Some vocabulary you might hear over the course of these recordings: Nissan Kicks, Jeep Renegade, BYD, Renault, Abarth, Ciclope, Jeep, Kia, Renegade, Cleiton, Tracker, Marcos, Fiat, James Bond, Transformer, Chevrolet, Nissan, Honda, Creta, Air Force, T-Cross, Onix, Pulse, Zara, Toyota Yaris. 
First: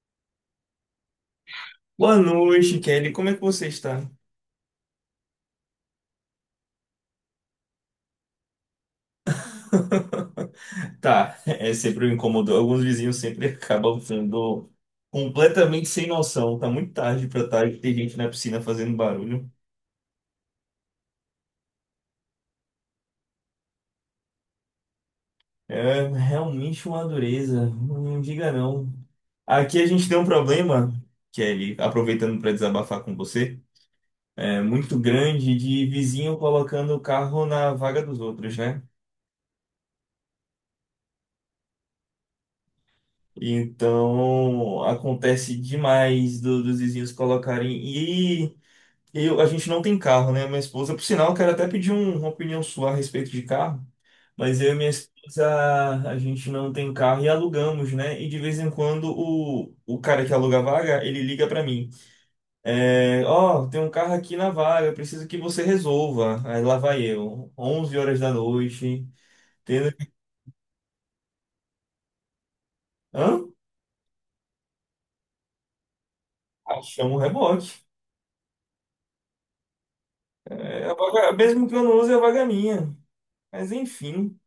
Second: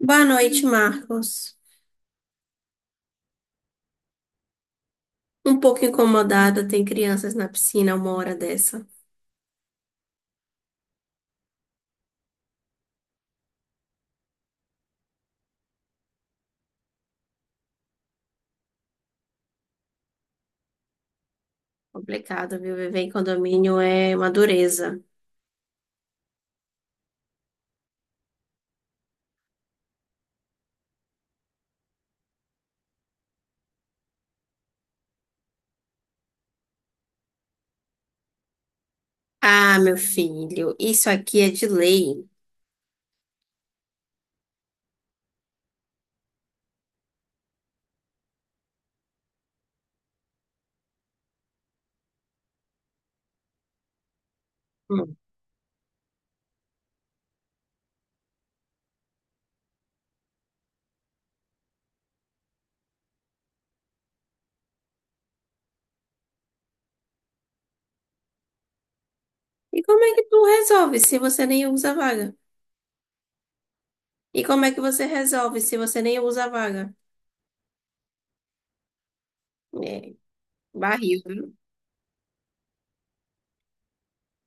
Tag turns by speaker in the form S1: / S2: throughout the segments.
S1: Boa noite, Marcos.
S2: Boa noite, Kelly. Como é que você está?
S1: Um pouco incomodada, tem crianças na piscina uma hora dessa.
S2: Tá, é sempre me incomodou. Alguns vizinhos sempre acabam sendo completamente sem noção. Tá muito tarde pra tarde, tem gente na piscina fazendo barulho.
S1: Complicado, viu? Viver em condomínio é uma dureza.
S2: É realmente uma dureza. Não diga não. Aqui a gente tem um problema, Kelly, aproveitando para desabafar com você, é muito grande de vizinho colocando o carro na vaga dos outros, né?
S1: Ah, meu filho, isso aqui é de lei.
S2: Então acontece demais dos vizinhos colocarem. A gente não tem carro, né? Minha esposa, por sinal, eu quero até pedir uma opinião sua a respeito de carro, mas eu e minha
S1: Hum.
S2: esposa, a gente não tem carro e alugamos, né? E de vez em quando o cara que aluga a vaga, ele liga pra mim. É, ó, tem um carro aqui na vaga, preciso que você resolva. Aí lá vai eu, 11 horas da noite,
S1: E
S2: tendo...
S1: como é que tu resolve se você nem usa a vaga?
S2: Hã?
S1: E como é que você resolve se você nem usa a
S2: Ah,
S1: vaga?
S2: chama o reboque.
S1: É,
S2: É,
S1: barril, viu?
S2: mesmo que eu não use, a vaga é minha. Mas enfim.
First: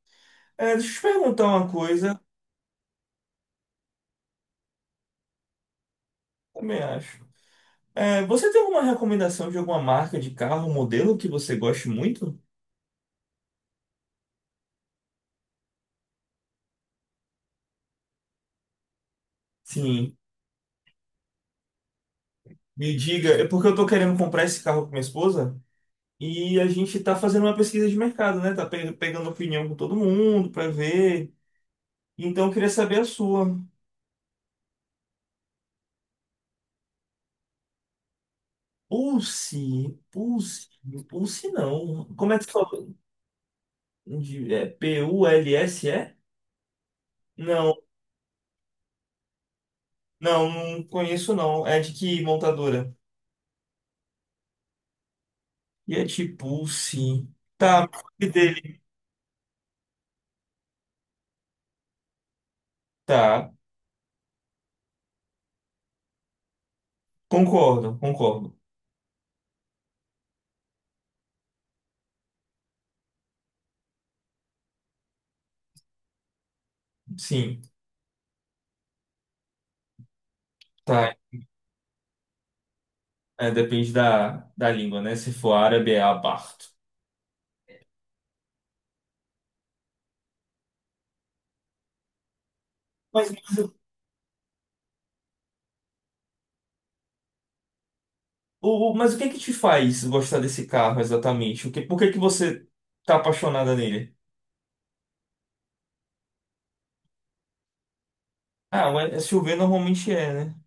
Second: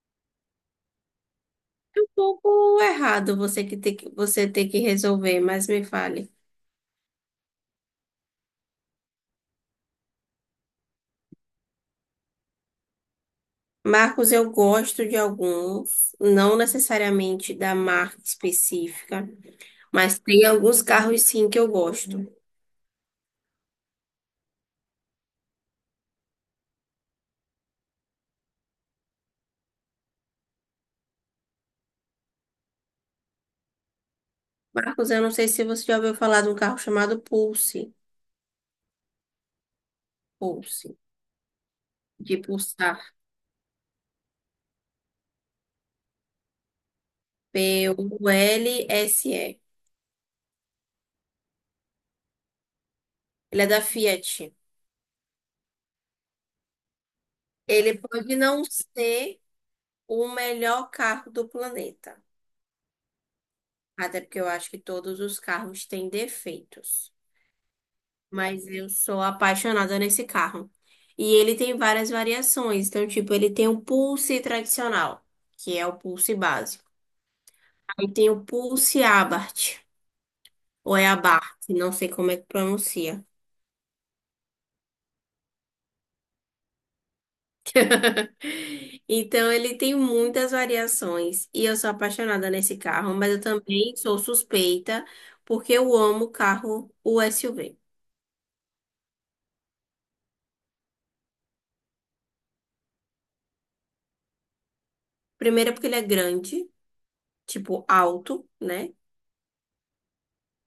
S2: É, deixa eu te perguntar uma
S1: É um
S2: coisa,
S1: pouco errado você ter que resolver, mas me fale.
S2: também acho. É, você tem alguma recomendação de alguma marca de carro, modelo que você goste muito?
S1: Marcos, eu gosto de alguns, não necessariamente da marca específica.
S2: Sim,
S1: Mas tem alguns carros sim que eu gosto.
S2: me diga, é porque eu tô querendo comprar esse carro com minha esposa e a gente tá fazendo uma pesquisa de mercado, né? Tá pegando opinião com todo mundo pra ver. Então eu queria saber a sua.
S1: Marcos, eu não sei se você já ouviu falar de um carro chamado Pulse.
S2: Pulse, Pulse,
S1: Pulse.
S2: Pulse não. Como é
S1: De
S2: que fala?
S1: Pulsar.
S2: É Pulse? Não,
S1: P-U-L-S-E.
S2: não, não conheço não. É de que montadora?
S1: Ele é da Fiat.
S2: E é de Pulse. Tá, me
S1: Ele
S2: fale
S1: pode não
S2: dele.
S1: ser o melhor carro do planeta.
S2: Tá.
S1: Até porque eu acho que todos os carros têm defeitos.
S2: Concordo, concordo.
S1: Mas eu sou apaixonada nesse carro. E ele tem várias variações. Então, tipo, ele tem o Pulse tradicional, que é o Pulse básico.
S2: Sim,
S1: Aí tem o Pulse Abarth. Ou é
S2: tá.
S1: abarque, não sei como é que pronuncia.
S2: É, depende da língua, né? Se for árabe, é abarto.
S1: Então, ele tem muitas variações. E eu sou apaixonada nesse carro,
S2: Mas,
S1: mas eu
S2: mas
S1: também sou suspeita, porque eu amo carro, o SUV.
S2: mas o que é que te faz gostar desse carro exatamente? Por que que você tá apaixonada nele?
S1: Primeiro, porque ele é grande, tipo alto,
S2: Ah,
S1: né?
S2: o SUV normalmente é, né?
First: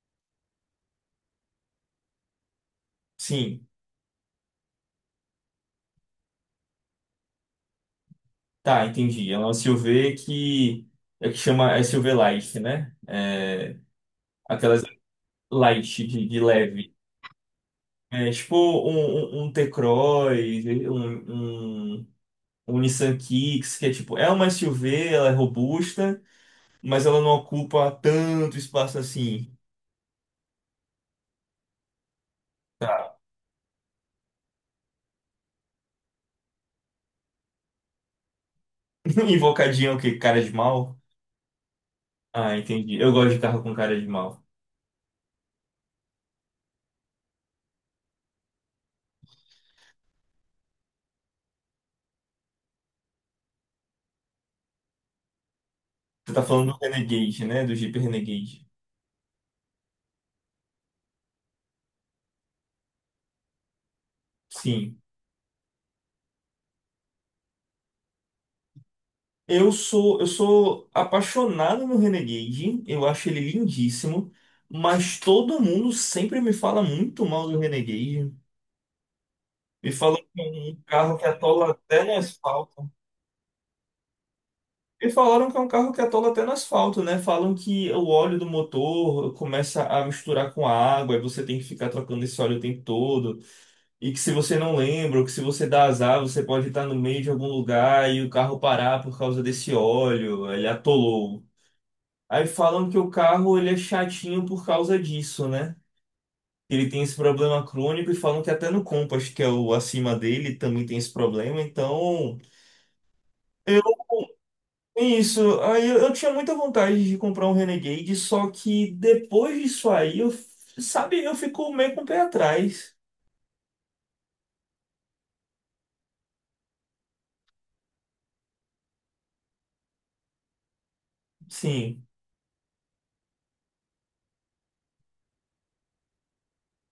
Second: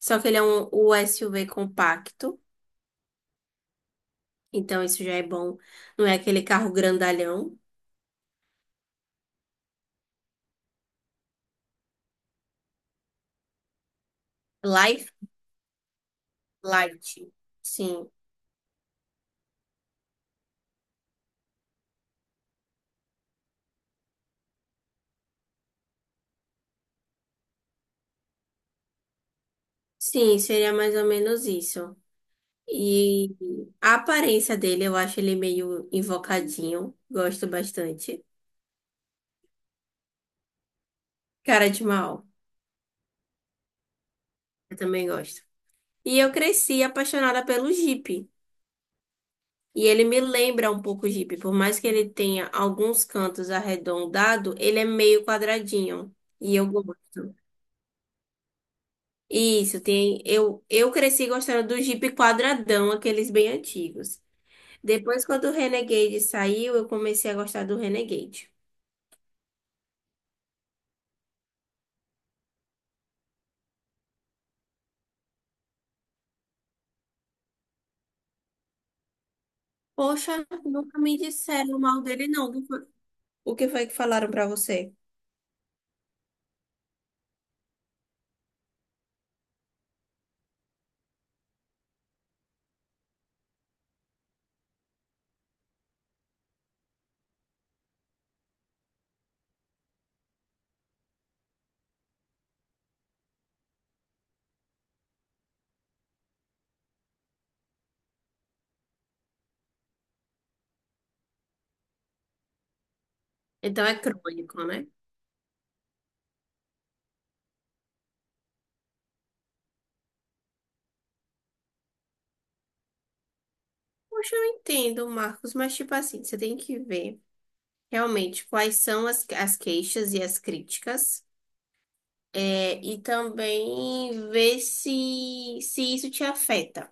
S1: Só que ele é o SUV compacto,
S2: Sim,
S1: então isso já é bom. Não é aquele carro grandalhão.
S2: tá, entendi. É um SUV é que chama SUV Light, né? É, aquelas
S1: Life,
S2: light de leve.
S1: light. Sim.
S2: É tipo um T-Cross, um, um o Nissan Kicks, que é tipo, é uma SUV, ela é robusta, mas ela não ocupa tanto espaço assim.
S1: Sim, seria mais ou menos isso. E a aparência dele, eu acho ele meio invocadinho. Gosto bastante.
S2: Invocadinha é o quê? Cara de mal?
S1: Cara de mal,
S2: Ah, entendi. Eu gosto de carro com cara de mal.
S1: eu também gosto. E eu cresci apaixonada pelo Jeep. E ele me lembra um pouco o Jeep. Por mais que ele tenha alguns cantos arredondados, ele é meio quadradinho.
S2: Você tá
S1: E eu
S2: falando do
S1: gosto.
S2: Renegade, né? Do Jeep Renegade.
S1: Isso, tem. Eu cresci gostando do Jeep quadradão, aqueles bem antigos.
S2: Sim.
S1: Depois, quando o Renegade saiu, eu comecei a gostar do Renegade.
S2: Eu sou apaixonado no Renegade, eu acho ele lindíssimo, mas todo mundo sempre me fala muito mal do Renegade. Me fala
S1: Poxa,
S2: que é um
S1: nunca me
S2: carro que atola
S1: disseram mal
S2: até no
S1: dele, não.
S2: asfalto.
S1: O que foi que falaram pra você?
S2: E falaram que é um carro que atola até no asfalto, né? Falam que o óleo do motor começa a misturar com a água e você tem que ficar trocando esse óleo o tempo todo. E que se você não lembra, ou que se você dá azar, você pode estar no meio de algum lugar e o carro parar por causa desse óleo. Ele atolou. Aí falam que o carro ele é chatinho por causa disso, né? Ele tem esse problema crônico e falam que até no Compass, que é o acima dele, também tem esse problema. Então, eu
S1: Então é crônico, né?
S2: isso, aí eu tinha muita vontade de comprar um Renegade, só que depois disso aí, sabe, eu fico meio com o pé atrás.
S1: Poxa, eu entendo, Marcos, mas tipo assim, você tem que ver realmente quais são as queixas e as críticas,
S2: Sim,
S1: é, e também ver se, se isso te afeta.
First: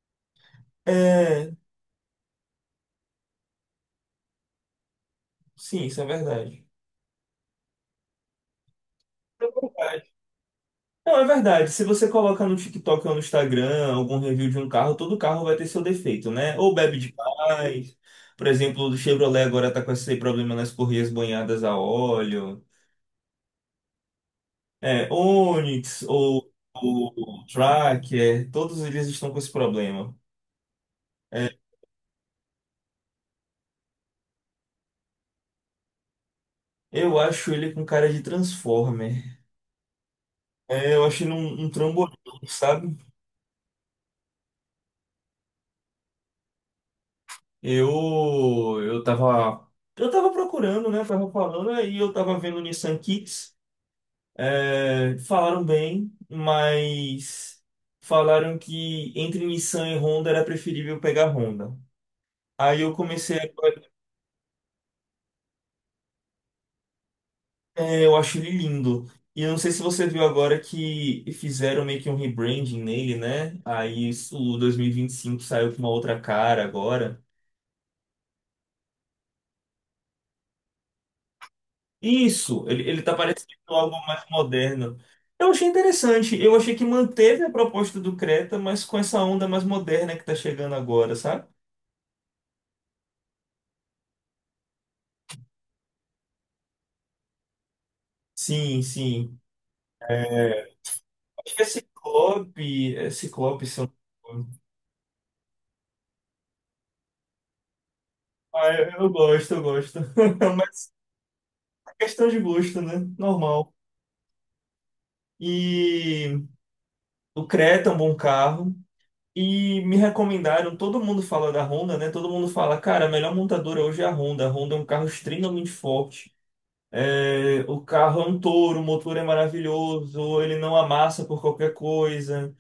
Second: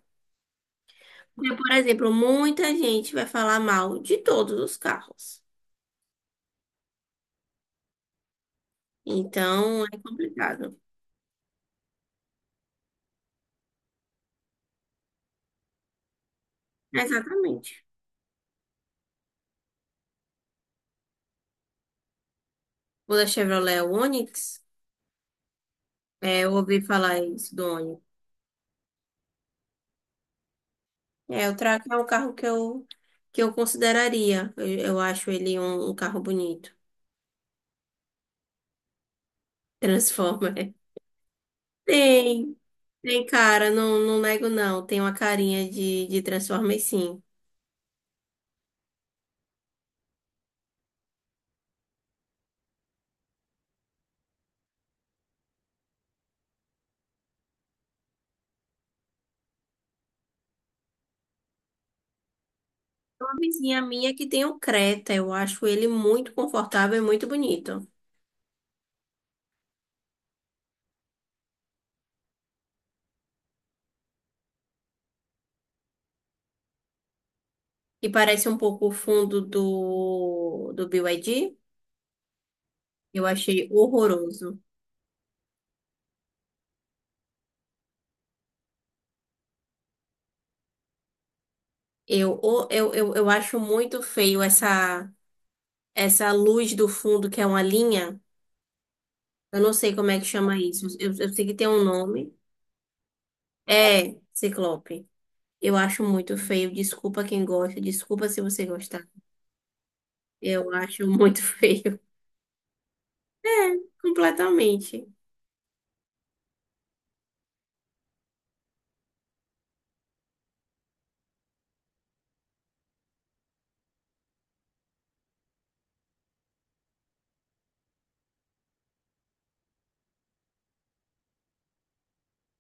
S2: é,
S1: Porque, por exemplo, muita gente vai falar mal de todos os carros.
S2: sim, isso é verdade. É
S1: Então é
S2: verdade.
S1: complicado.
S2: Não, é verdade. Se você coloca no TikTok ou no Instagram algum review de um carro, todo carro vai ter seu defeito, né? Ou bebe
S1: Exatamente.
S2: demais. Por exemplo, o do Chevrolet agora tá com esse problema nas correias banhadas a óleo.
S1: O da Chevrolet o Onix,
S2: É, Onix
S1: é,
S2: ou
S1: eu ouvi falar
S2: o
S1: isso do Onix.
S2: Tracker, todos eles estão com esse problema.
S1: É,
S2: É,
S1: o Tracker é um carro que eu consideraria. Eu acho ele um carro bonito.
S2: eu acho ele com cara de Transformer.
S1: Transformer.
S2: É, eu acho ele um trambolhão,
S1: Tem,
S2: sabe?
S1: tem cara, não nego não. Tem uma carinha de Transformer, sim.
S2: Eu, eu tava, eu tava procurando, né? Tava falando, aí eu tava vendo Nissan Kicks. É, falaram bem, mas falaram que entre Nissan e Honda era preferível pegar Honda. Aí eu
S1: Uma
S2: comecei a,
S1: vizinha minha que tem um Creta, eu acho ele muito confortável e muito bonito.
S2: é, eu acho ele lindo. E eu não sei se você viu agora que fizeram meio que um rebranding nele, né? O 2025 saiu com uma outra cara agora.
S1: E parece um pouco o fundo do BYD.
S2: Isso, ele tá
S1: Eu
S2: parecendo
S1: achei
S2: algo mais
S1: horroroso.
S2: moderno. Eu achei interessante. Eu achei que manteve a proposta do Creta, mas com essa onda mais moderna que tá chegando agora, sabe?
S1: Eu, eu acho muito feio essa luz do fundo, que é uma linha.
S2: Sim, sim.
S1: Eu não sei como é que chama
S2: É,
S1: isso. Eu sei que
S2: acho que é
S1: tem um nome.
S2: Ciclope. É Ciclope, se eu
S1: É,
S2: não me engano.
S1: ciclope. Eu acho muito feio. Desculpa quem gosta. Desculpa se você
S2: Ah, eu,
S1: gostar.
S2: eu gosto, eu gosto.
S1: Eu
S2: Mas
S1: acho muito
S2: é
S1: feio.
S2: questão de gosto, né? Normal.
S1: É, completamente.
S2: E o Creta é um bom carro. E me recomendaram, todo mundo fala da Honda, né? Todo mundo fala, cara, a melhor montadora hoje é a Honda. A Honda é um carro extremamente forte. É, o carro é um touro, o motor é maravilhoso, ele não amassa por qualquer coisa.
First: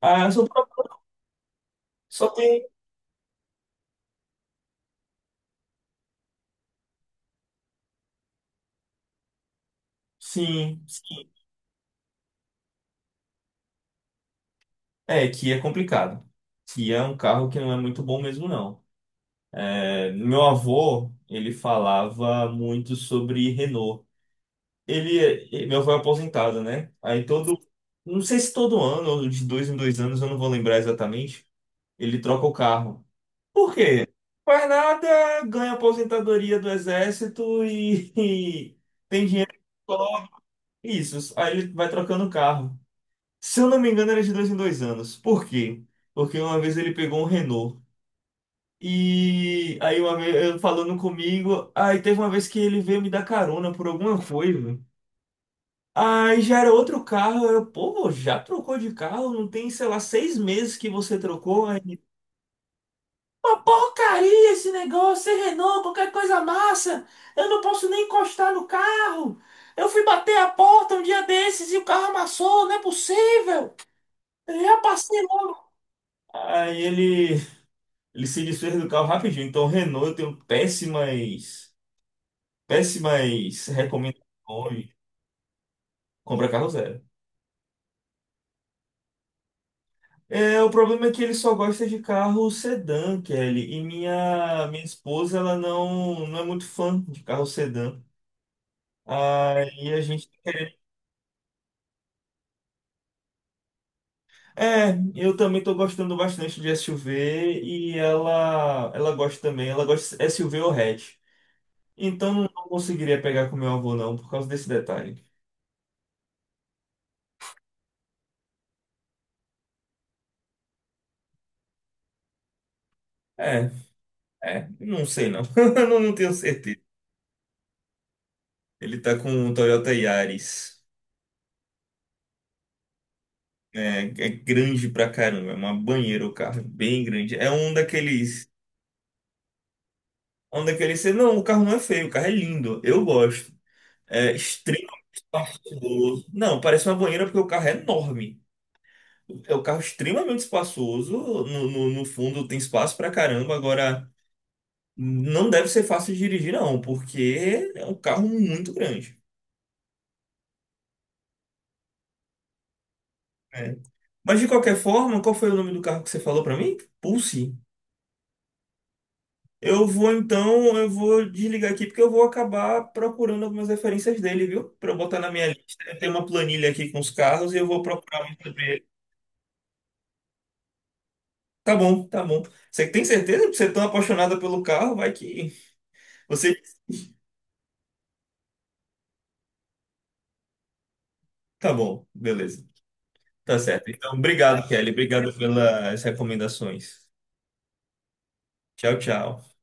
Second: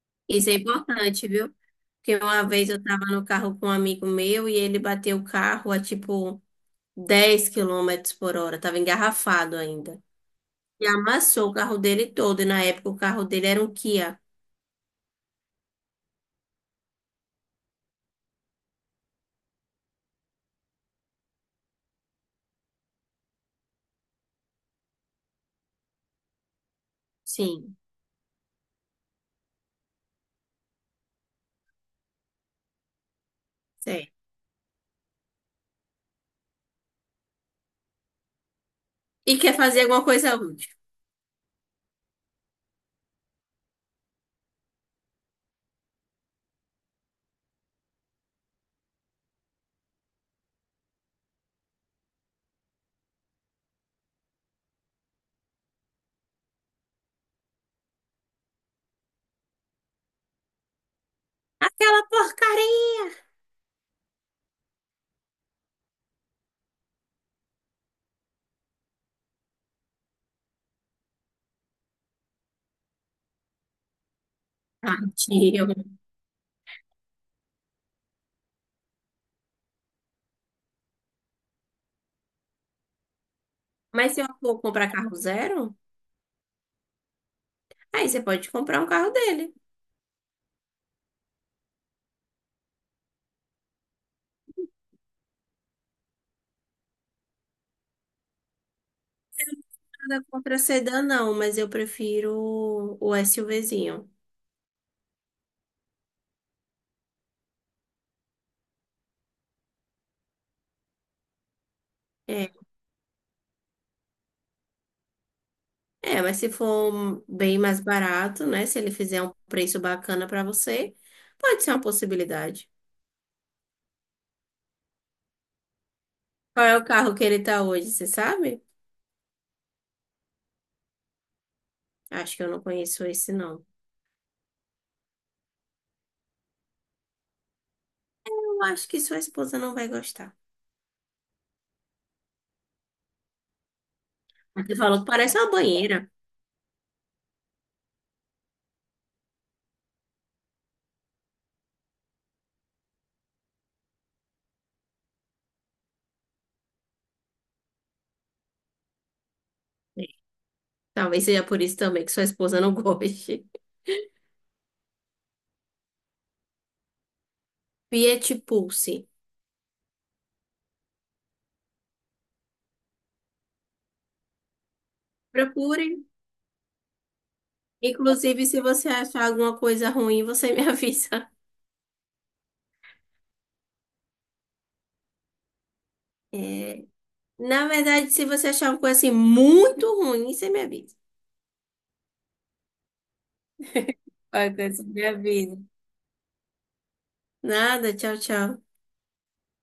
S2: Ah, só,
S1: Isso é importante, viu? Porque
S2: só
S1: uma
S2: tem.
S1: vez eu tava no carro com um amigo meu e ele bateu o carro a tipo 10 km/h. Tava engarrafado ainda.
S2: Sim,
S1: E
S2: sim.
S1: amassou o carro dele todo. E na época o carro dele era um Kia.
S2: É, Kia é complicado. Kia é um carro que não é muito bom mesmo, não. É, meu avô, ele falava muito sobre Renault. Ele, Meu avô é aposentado, né? Aí todo.
S1: Sim,
S2: Não sei se todo ano, ou de dois em dois anos, eu não vou lembrar exatamente. Ele troca o carro. Por quê?
S1: sério.
S2: Faz nada, ganha aposentadoria do exército e
S1: E quer fazer alguma
S2: cobre
S1: coisa útil.
S2: isso. Aí ele vai trocando carro. Se eu não me engano, era de dois em dois anos. Por quê? Porque uma vez ele pegou um Renault. E aí uma vez eu falando comigo, aí teve uma vez que ele veio me dar carona por alguma coisa. Aí já era outro carro, eu, pô, já trocou de carro? Não tem, sei lá, seis meses que você trocou? Aí.
S1: Aquela porcaria!
S2: Uma porcaria esse negócio, é Renault, qualquer coisa massa. Eu não posso nem encostar no carro. Eu fui bater a porta um dia desses e o carro amassou, não é possível. Eu já passei
S1: Tadinho.
S2: logo. Aí ele se desfez do carro rapidinho. Então, Renault, eu tenho péssimas, péssimas
S1: Mas se eu for
S2: recomendações.
S1: comprar carro zero,
S2: Compra carro zero.
S1: aí você pode comprar um carro dele.
S2: É, o problema é que ele só gosta de carro sedã, Kelly. E minha esposa, ela não é muito fã de carro sedã. Aí a
S1: Nada
S2: gente.
S1: contra sedã, não, mas eu prefiro o SUVzinho.
S2: É, eu também tô gostando bastante de SUV e ela gosta também, ela gosta de SUV ou hatch. Então não,
S1: É,
S2: não conseguiria pegar com meu avô não, por causa desse detalhe.
S1: é, mas se for um bem mais barato, né? Se ele fizer um preço bacana pra você, pode ser uma possibilidade.
S2: É, é, não sei não, não tenho
S1: Qual é
S2: certeza.
S1: o carro que ele tá hoje, você sabe?
S2: Ele tá com um Toyota Yaris,
S1: Acho que eu não conheço esse, não.
S2: é, é grande pra caramba, é uma banheira o carro, é bem grande. É um daqueles,
S1: Eu acho que sua esposa não vai gostar.
S2: é um daqueles, não, o carro não é feio, o carro é lindo, eu gosto. É
S1: Você
S2: extremamente
S1: falou que parece uma banheira.
S2: espaçoso. Não, parece uma banheira porque o carro é enorme. É um carro extremamente espaçoso. No fundo tem espaço pra caramba. Agora, não deve ser fácil de dirigir, não, porque é um carro muito grande.
S1: Talvez seja por isso também que sua esposa não goste.
S2: Né? Mas de qualquer forma, qual foi o nome do carro que você falou pra mim? Pulse.
S1: Fiat Pulse.
S2: Eu vou então, eu vou desligar aqui porque eu vou acabar procurando algumas referências dele, viu? Pra eu botar na minha lista.
S1: Procure.
S2: Eu tenho uma planilha aqui com os carros e eu vou procurar muito
S1: Inclusive, se
S2: sobre ele.
S1: você achar alguma coisa ruim, você me avisa.
S2: Tá bom, tá bom. Você tem certeza que você é tão apaixonada pelo carro? Vai que você.
S1: É, na verdade, se você achar uma coisa assim muito ruim, você me avisa.
S2: Tá bom, beleza. Tá certo. Então,
S1: Vai,
S2: obrigado,
S1: Cleiton,
S2: Kelly.
S1: me
S2: Obrigado
S1: avisa.
S2: pelas recomendações.
S1: Nada, tchau, tchau.
S2: Tchau, tchau.